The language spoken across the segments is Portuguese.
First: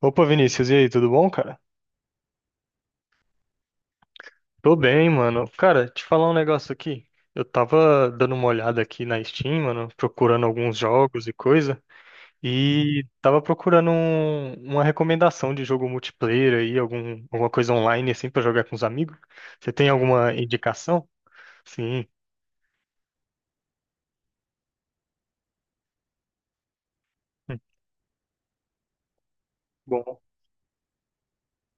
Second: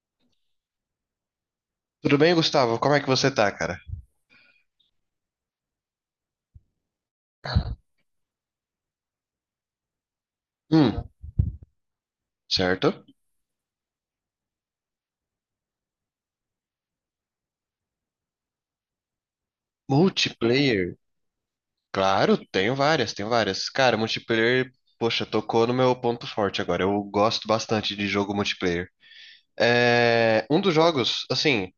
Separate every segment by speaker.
Speaker 1: Opa, Vinícius, e aí, tudo bom, cara?
Speaker 2: Tudo bem, Gustavo? Como é que você tá, cara?
Speaker 1: Tô bem, mano. Cara, te falar um negócio aqui. Eu tava dando uma olhada aqui na Steam, mano, procurando alguns
Speaker 2: Hum,
Speaker 1: jogos e coisa, e
Speaker 2: certo.
Speaker 1: tava procurando uma recomendação de jogo multiplayer aí, alguma coisa online assim pra jogar com os amigos. Você tem alguma
Speaker 2: Multiplayer?
Speaker 1: indicação? Sim.
Speaker 2: Claro, tenho várias, tenho várias. Cara, multiplayer, poxa, tocou no meu ponto forte agora. Eu gosto
Speaker 1: Hum.
Speaker 2: bastante de jogo multiplayer.
Speaker 1: Bom,
Speaker 2: É, um dos jogos, assim,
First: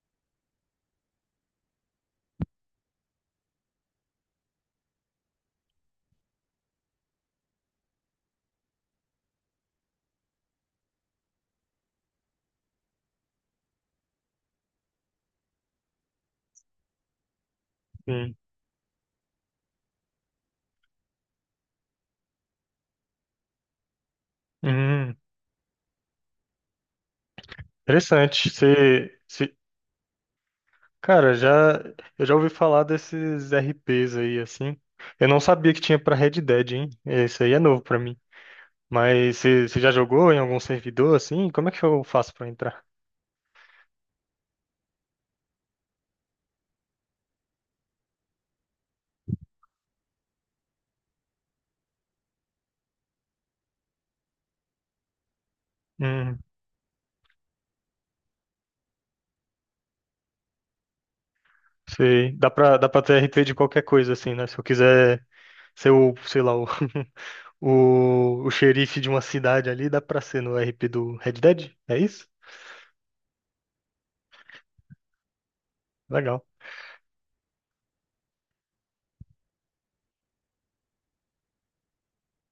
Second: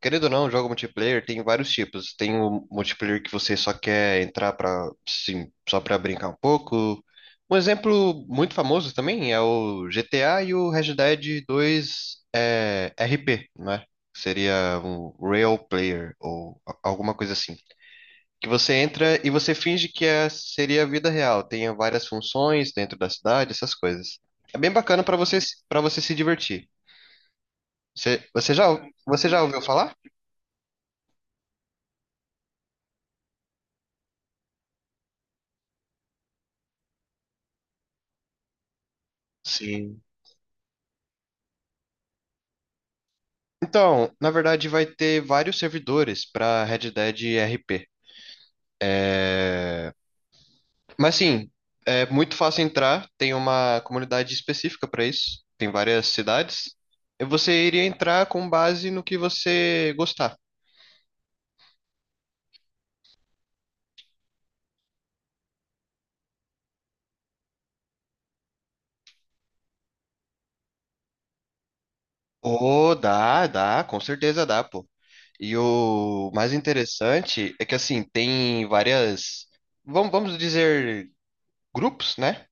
Speaker 2: querendo ou não, jogo multiplayer tem vários tipos. Tem o multiplayer que você só quer entrar para, sim, só para brincar um pouco. Um exemplo muito famoso também é o GTA e o Red Dead 2 é, RP, né? Seria um real player ou alguma coisa assim.
Speaker 1: sim.
Speaker 2: Que você entra e você finge que é, seria a vida real. Tem várias funções dentro da cidade, essas coisas. É bem bacana
Speaker 1: Hum,
Speaker 2: para você se divertir. Você,
Speaker 1: interessante.
Speaker 2: você já
Speaker 1: Você,
Speaker 2: você já ouviu falar?
Speaker 1: cara, já eu já ouvi falar desses RPs aí assim. Eu não sabia que tinha pra Red Dead, hein? Isso aí é novo pra mim. Mas você já
Speaker 2: Sim.
Speaker 1: jogou em algum servidor assim? Como é que eu faço pra entrar?
Speaker 2: Então, na verdade, vai ter vários servidores para Red Dead RP. Mas sim, é muito fácil entrar, tem uma comunidade específica para isso, tem várias
Speaker 1: Hum,
Speaker 2: cidades. E você iria entrar com base no que você gostar.
Speaker 1: sei. Dá para ter RP de qualquer coisa assim, né? Se eu quiser ser o, sei lá, o, o xerife de uma cidade ali, dá pra ser no RP do Red Dead? É isso?
Speaker 2: Oh, dá, dá, com certeza dá, pô. E o
Speaker 1: Legal.
Speaker 2: mais interessante é que assim, tem várias, vamos dizer, grupos, né?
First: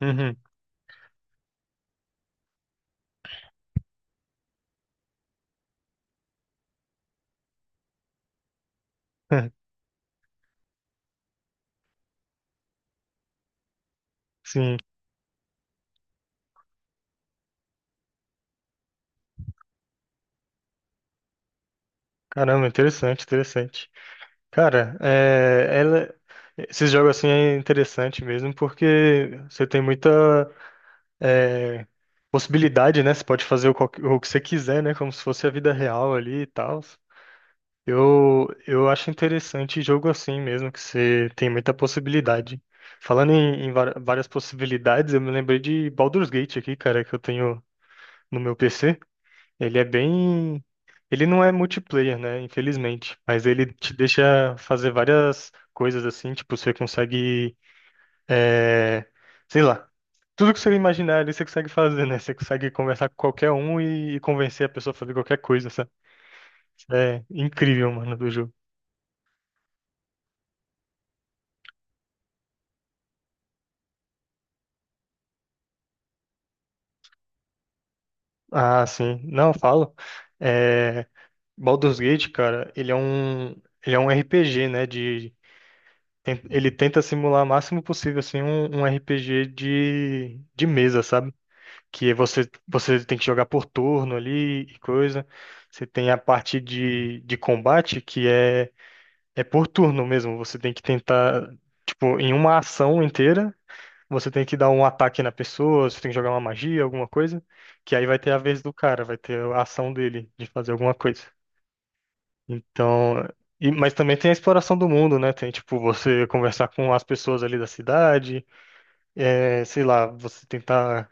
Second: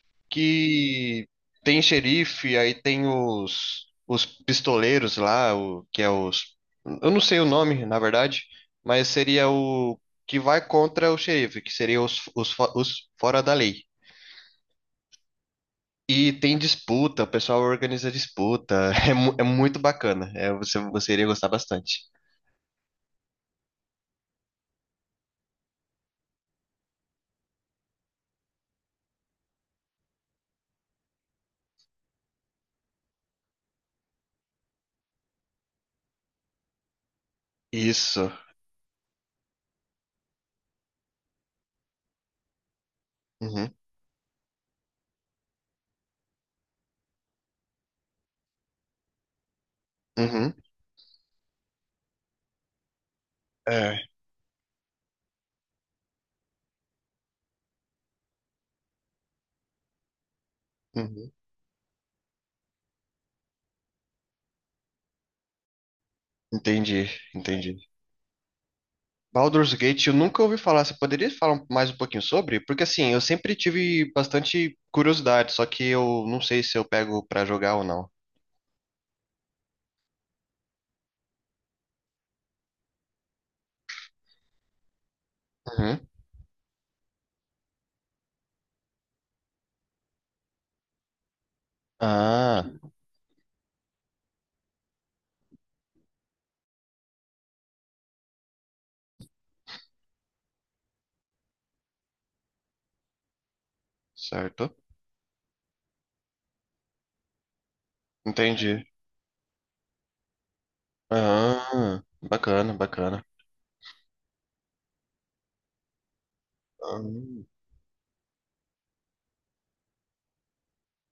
Speaker 1: Uhum.
Speaker 2: Que tem xerife, aí tem os pistoleiros lá, o, que é os. Eu não sei o nome, na verdade, mas seria o que vai contra o xerife, que seria os, os fora da lei.
Speaker 1: Sim.
Speaker 2: E tem disputa, o pessoal organiza disputa, é, é muito bacana, é, você iria gostar bastante.
Speaker 1: Caramba, interessante, interessante. Cara, esses jogos assim é interessante mesmo porque você tem muita é, possibilidade, né? Você pode fazer o que você quiser, né? Como se fosse a vida real ali e tal.
Speaker 2: Isso.
Speaker 1: Eu acho interessante jogo assim mesmo, que você tem muita possibilidade. Falando em
Speaker 2: Uhum,
Speaker 1: várias possibilidades, eu me lembrei de Baldur's Gate aqui, cara, que eu tenho no meu PC. Ele é
Speaker 2: uhum,
Speaker 1: bem. Ele não é multiplayer, né? Infelizmente. Mas ele te
Speaker 2: é,
Speaker 1: deixa fazer várias coisas assim. Tipo, você consegue. é, Sei lá. Tudo que você imaginar
Speaker 2: uhum.
Speaker 1: ali, você consegue fazer, né? Você consegue conversar com qualquer um e convencer a pessoa a fazer qualquer coisa, sabe?
Speaker 2: Entendi,
Speaker 1: É
Speaker 2: entendi.
Speaker 1: incrível, mano, do jogo.
Speaker 2: Baldur's Gate, eu nunca ouvi falar. Você poderia falar um, mais um pouquinho sobre? Porque assim, eu sempre tive bastante curiosidade, só que eu não sei se eu pego pra jogar ou não.
Speaker 1: Ah, sim. Não, eu falo. É... Baldur's Gate, cara, ele é um. Ele é um RPG, né? De.
Speaker 2: Uhum.
Speaker 1: Ele tenta simular o máximo possível, assim, um RPG de mesa, sabe? Que é
Speaker 2: Ah,
Speaker 1: você tem que jogar por turno ali e coisa. Você tem a parte de combate que é, é por turno mesmo. Você tem que tentar, tipo, em uma ação inteira, você tem que dar
Speaker 2: certo.
Speaker 1: um ataque na pessoa, você tem que jogar uma magia, alguma coisa, que aí vai ter a vez do
Speaker 2: Entendi.
Speaker 1: cara, vai ter a ação dele de fazer alguma coisa.
Speaker 2: Ah, bacana,
Speaker 1: Então,
Speaker 2: bacana.
Speaker 1: mas também tem a exploração do mundo, né? Tem, tipo, você conversar com as
Speaker 2: Ah,
Speaker 1: pessoas ali da cidade, é, sei lá, você tentar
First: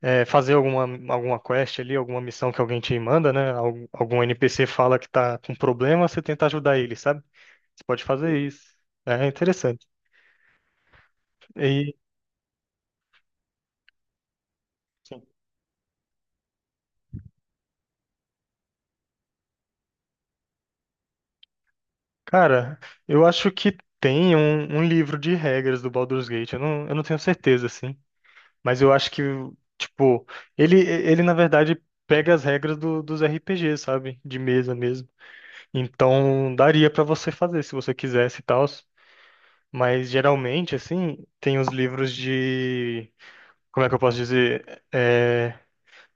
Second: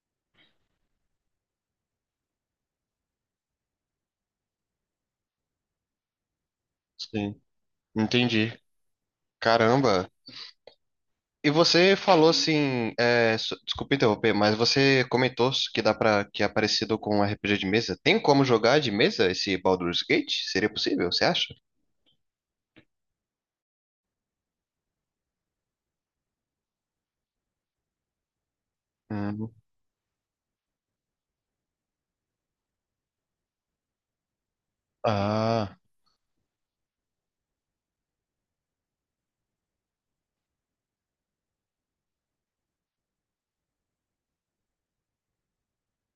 Speaker 1: fazer alguma, alguma quest ali, alguma missão que alguém te manda, né? Algum NPC fala que tá com problema, você tenta ajudar ele, sabe?
Speaker 2: sim,
Speaker 1: Você pode fazer
Speaker 2: entendi.
Speaker 1: isso. É interessante.
Speaker 2: Caramba. E
Speaker 1: E,
Speaker 2: você falou assim, é, desculpa interromper, mas você comentou que dá para que é parecido com um RPG de mesa. Tem como jogar de mesa esse Baldur's Gate? Seria possível, você acha?
Speaker 1: cara, eu acho que tem um livro de regras do Baldur's Gate. Eu não tenho certeza, assim. Mas eu acho que,
Speaker 2: Uhum.
Speaker 1: tipo, ele na verdade. Pega as regras dos RPGs, sabe? De mesa mesmo.
Speaker 2: Ah.
Speaker 1: Então, daria pra você fazer se você quisesse e tal. Mas geralmente, assim, tem os livros de, como é que eu posso dizer? É,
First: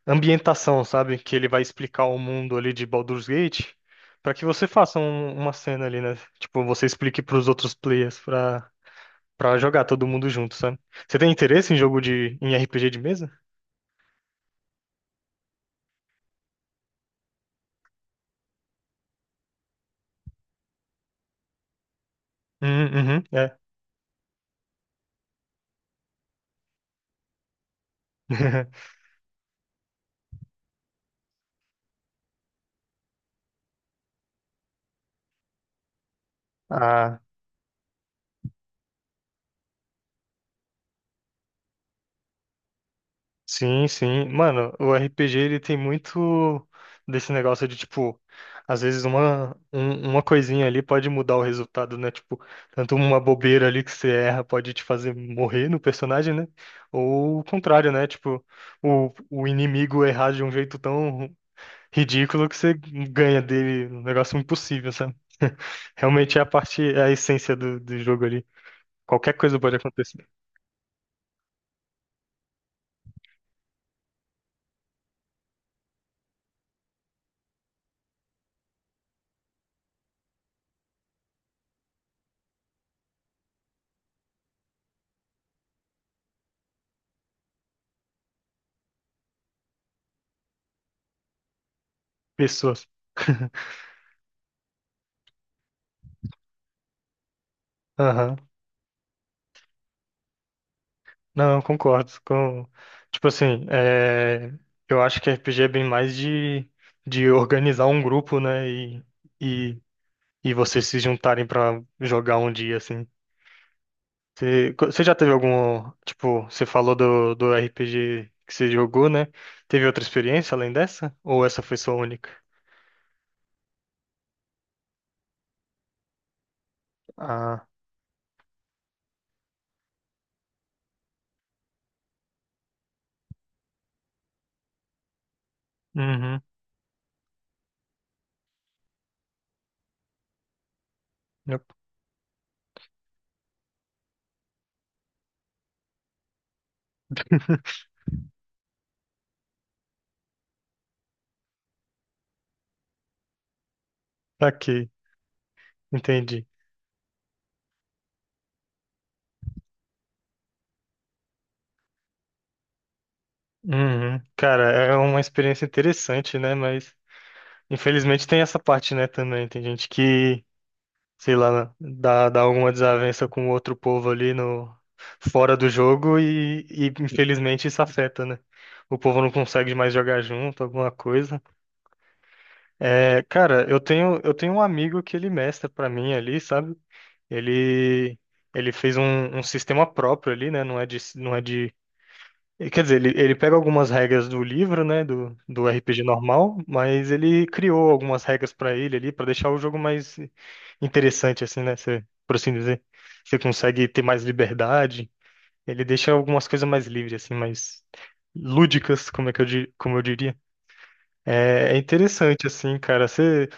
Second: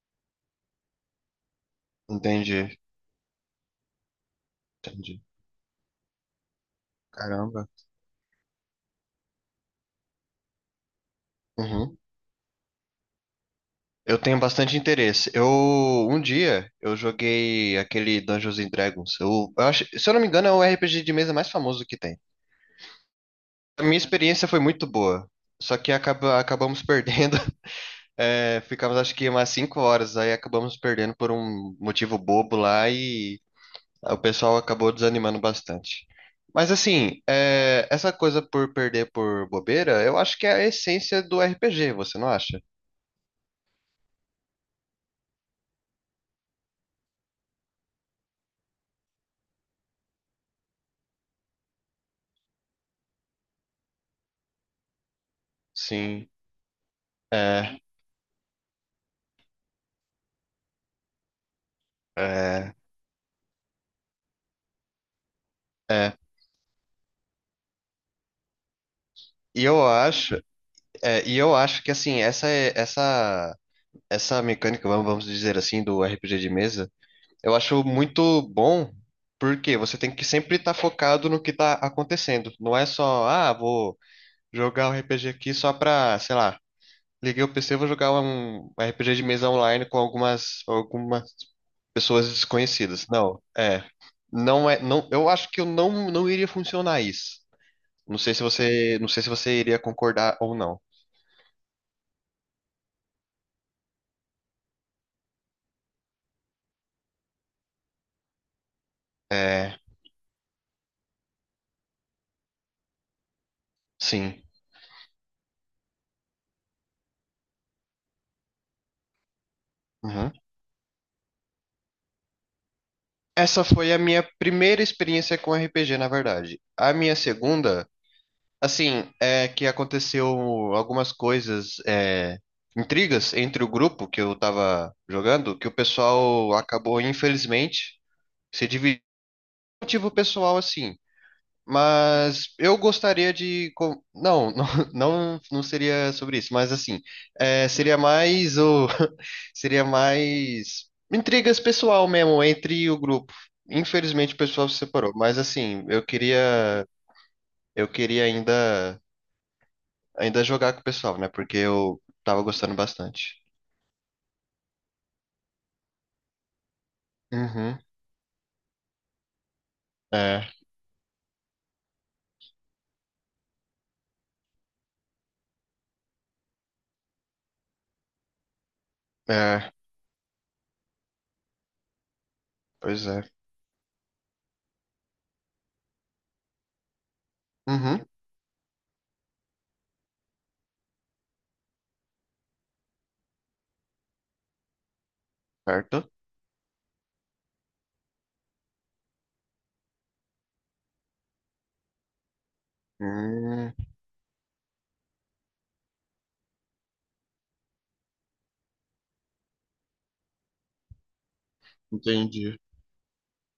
Speaker 1: ambientação, sabe? Que ele vai explicar o mundo ali
Speaker 2: Entendi,
Speaker 1: de Baldur's Gate para que você faça
Speaker 2: entendi.
Speaker 1: uma cena ali, né? Tipo, você explique para os
Speaker 2: Caramba.
Speaker 1: outros players pra, pra jogar todo mundo junto, sabe? Você tem interesse em
Speaker 2: Uhum.
Speaker 1: jogo de, em RPG de mesa?
Speaker 2: Eu tenho bastante interesse. Eu, um dia, eu joguei aquele Dungeons and Dragons. Eu acho, se eu não me engano, é o RPG de mesa mais famoso que tem.
Speaker 1: Hum. Uhum, é.
Speaker 2: A minha experiência foi muito boa. Só que acaba, acabamos perdendo. É, ficamos acho que umas 5 horas, aí acabamos perdendo por um motivo bobo lá e o pessoal acabou desanimando bastante. Mas
Speaker 1: Ah,
Speaker 2: assim, é, essa coisa por perder por bobeira, eu acho que é a essência do RPG, você não acha?
Speaker 1: sim, sim. Mano, o RPG ele tem muito desse negócio de tipo, às vezes uma coisinha ali pode mudar o resultado, né? Tipo, tanto uma bobeira ali que você erra pode te fazer morrer no
Speaker 2: Sim.
Speaker 1: personagem, né? Ou o
Speaker 2: É,
Speaker 1: contrário, né? Tipo, o inimigo errar de um jeito tão ridículo que você
Speaker 2: é,
Speaker 1: ganha dele um negócio impossível, sabe?
Speaker 2: é.
Speaker 1: Realmente é a parte, é a essência do jogo ali. Qualquer coisa
Speaker 2: E
Speaker 1: pode
Speaker 2: eu
Speaker 1: acontecer.
Speaker 2: acho, é, e eu acho que assim, essa essa mecânica, vamos dizer assim, do RPG de mesa, eu acho muito bom, porque você tem que sempre estar focado no que está acontecendo. Não é só, ah, vou jogar um RPG aqui só pra, sei lá, liguei o PC, e vou jogar um RPG de mesa online com algumas pessoas
Speaker 1: Pessoas.
Speaker 2: desconhecidas. Não, é, não é, não, eu acho que eu não iria funcionar isso. Não sei se você, não sei se você iria concordar ou não.
Speaker 1: Não, eu concordo com... Tipo assim, é, eu acho que RPG é bem mais de organizar um grupo, né?
Speaker 2: É,
Speaker 1: E, e vocês se juntarem pra jogar um dia, assim.
Speaker 2: sim.
Speaker 1: Você já teve algum... Tipo, você falou do RPG que você jogou, né? Teve outra
Speaker 2: Uhum.
Speaker 1: experiência além dessa? Ou essa foi sua única?
Speaker 2: Essa foi a minha primeira experiência com RPG, na verdade. A minha
Speaker 1: Ah,
Speaker 2: segunda, assim, é que aconteceu algumas coisas, é, intrigas entre o grupo que eu tava jogando, que o
Speaker 1: uhum.
Speaker 2: pessoal acabou, infelizmente, se dividindo. Por motivo pessoal, assim.
Speaker 1: eu-
Speaker 2: Mas eu gostaria de. Não, não, não, não seria sobre isso, mas assim, é, seria mais o. Seria mais intrigas pessoal mesmo entre o grupo. Infelizmente o pessoal se
Speaker 1: Aqui,
Speaker 2: separou, mas assim, eu
Speaker 1: entendi.
Speaker 2: queria. Eu queria ainda, ainda jogar com o pessoal, né? Porque eu tava gostando bastante.
Speaker 1: Uhum. Cara, é uma experiência interessante, né? Mas...
Speaker 2: Uhum.
Speaker 1: Infelizmente tem essa parte, né, também. Tem gente que
Speaker 2: É,
Speaker 1: sei lá, dá alguma desavença com outro povo ali no fora do jogo e infelizmente isso afeta, né? O povo não
Speaker 2: é,
Speaker 1: consegue mais jogar junto, alguma coisa.
Speaker 2: pois é.
Speaker 1: É, cara, eu tenho um amigo que ele mestra pra mim ali, sabe?
Speaker 2: Uhum,
Speaker 1: Ele ele fez um sistema próprio ali, né? Não é de e, quer dizer, ele pega algumas regras do livro, né, do RPG
Speaker 2: certo.
Speaker 1: normal, mas ele criou algumas regras pra ele ali, pra deixar o jogo mais interessante, assim, né, você, por assim dizer. Você
Speaker 2: Hum,
Speaker 1: consegue ter mais liberdade, ele deixa algumas coisas mais livres, assim, mais lúdicas, como é que eu, como eu diria. É, é interessante,
Speaker 2: entendi.
Speaker 1: assim, cara. Você,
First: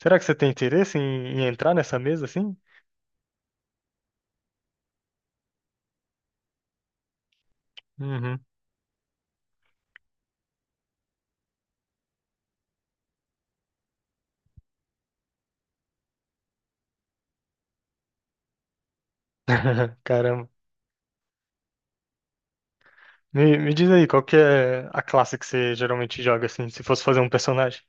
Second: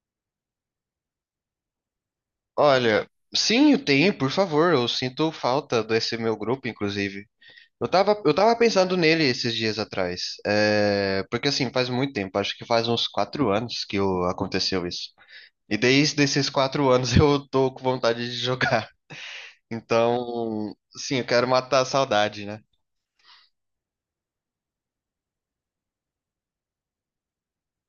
Speaker 1: será que você tem interesse em entrar nessa mesa, assim?
Speaker 2: Olha, sim, tem, por favor. Eu sinto falta desse meu grupo, inclusive. Eu tava, eu
Speaker 1: Uhum.
Speaker 2: tava pensando nele esses dias atrás. É, porque assim, faz muito tempo, acho que faz uns 4 anos que aconteceu isso. E desde esses 4 anos eu tô com vontade de jogar.
Speaker 1: Caramba.
Speaker 2: Então, sim, eu quero matar a saudade, né?
Speaker 1: Me diz aí, qual que é a classe que você geralmente joga, assim, se fosse fazer um personagem?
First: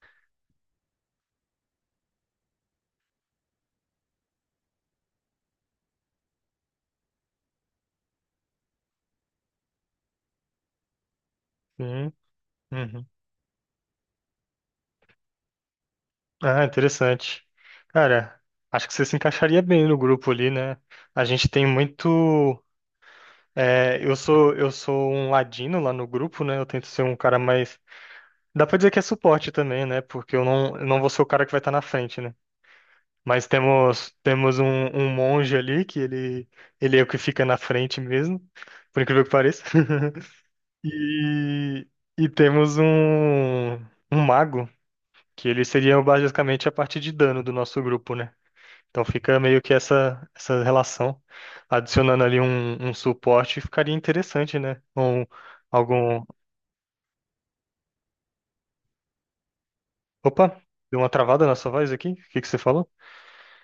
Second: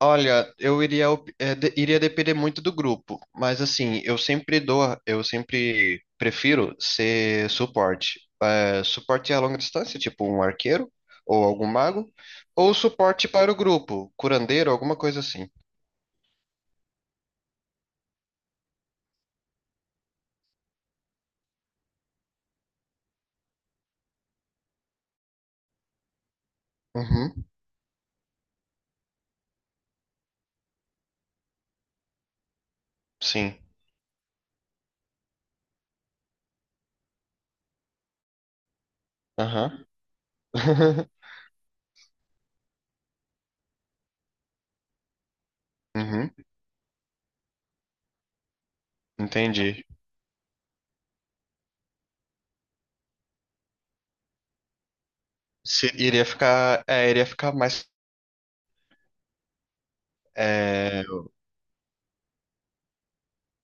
Speaker 2: Olha, eu iria, é, iria depender muito do grupo, mas assim, eu sempre prefiro ser suporte. É, suporte a longa distância, tipo um arqueiro ou algum mago,
Speaker 1: Sim.
Speaker 2: ou
Speaker 1: Uhum.
Speaker 2: suporte para o grupo, curandeiro, alguma coisa assim.
Speaker 1: Ah, interessante. Cara, acho que você se encaixaria bem no grupo ali, né? A gente tem muito. É, eu sou um ladino lá no grupo, né? Eu tento ser um cara
Speaker 2: Uhum,
Speaker 1: mais. Dá pra dizer que é suporte também, né? Porque eu não vou ser o cara que vai estar na frente, né? Mas
Speaker 2: sim.
Speaker 1: temos um monge ali que ele é o que fica na frente mesmo, por incrível que pareça.
Speaker 2: Aham.
Speaker 1: E, e temos um um mago. Que eles seriam
Speaker 2: Uhum,
Speaker 1: basicamente a parte de dano do nosso grupo, né? Então fica meio que
Speaker 2: entendi.
Speaker 1: essa relação. Adicionando ali um suporte ficaria interessante, né? Um, algum.
Speaker 2: Iria ficar, é, iria ficar mais,
Speaker 1: Opa, deu
Speaker 2: é,
Speaker 1: uma travada na sua voz aqui? O que que você falou?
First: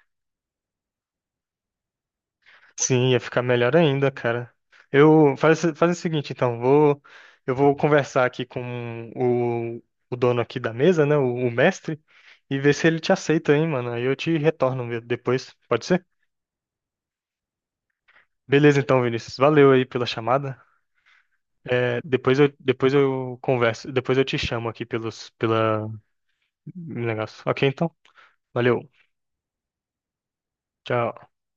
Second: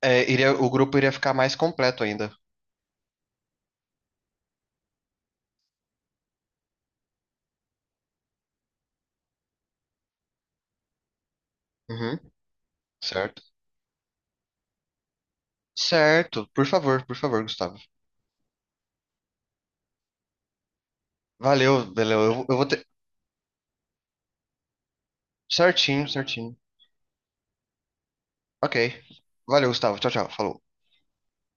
Speaker 2: é, iria, o grupo iria ficar mais completo ainda.
Speaker 1: Sim, ia ficar melhor ainda, cara. Faz o seguinte, então, vou eu vou conversar aqui com o dono aqui da mesa, né? O mestre,
Speaker 2: Uhum,
Speaker 1: e ver se ele te
Speaker 2: certo.
Speaker 1: aceita, hein, mano. Aí eu te retorno depois, pode ser?
Speaker 2: Certo. Por favor, Gustavo.
Speaker 1: Beleza, então, Vinícius. Valeu aí pela chamada.
Speaker 2: Valeu,
Speaker 1: É,
Speaker 2: valeu. Eu, eu vou ter
Speaker 1: depois eu converso, depois eu te chamo aqui pelos, pela
Speaker 2: certinho, certinho.
Speaker 1: negócio. Ok, então.
Speaker 2: Ok.
Speaker 1: Valeu.
Speaker 2: Valeu, Gustavo. Tchau, tchau. Falou.
Speaker 1: Tchau.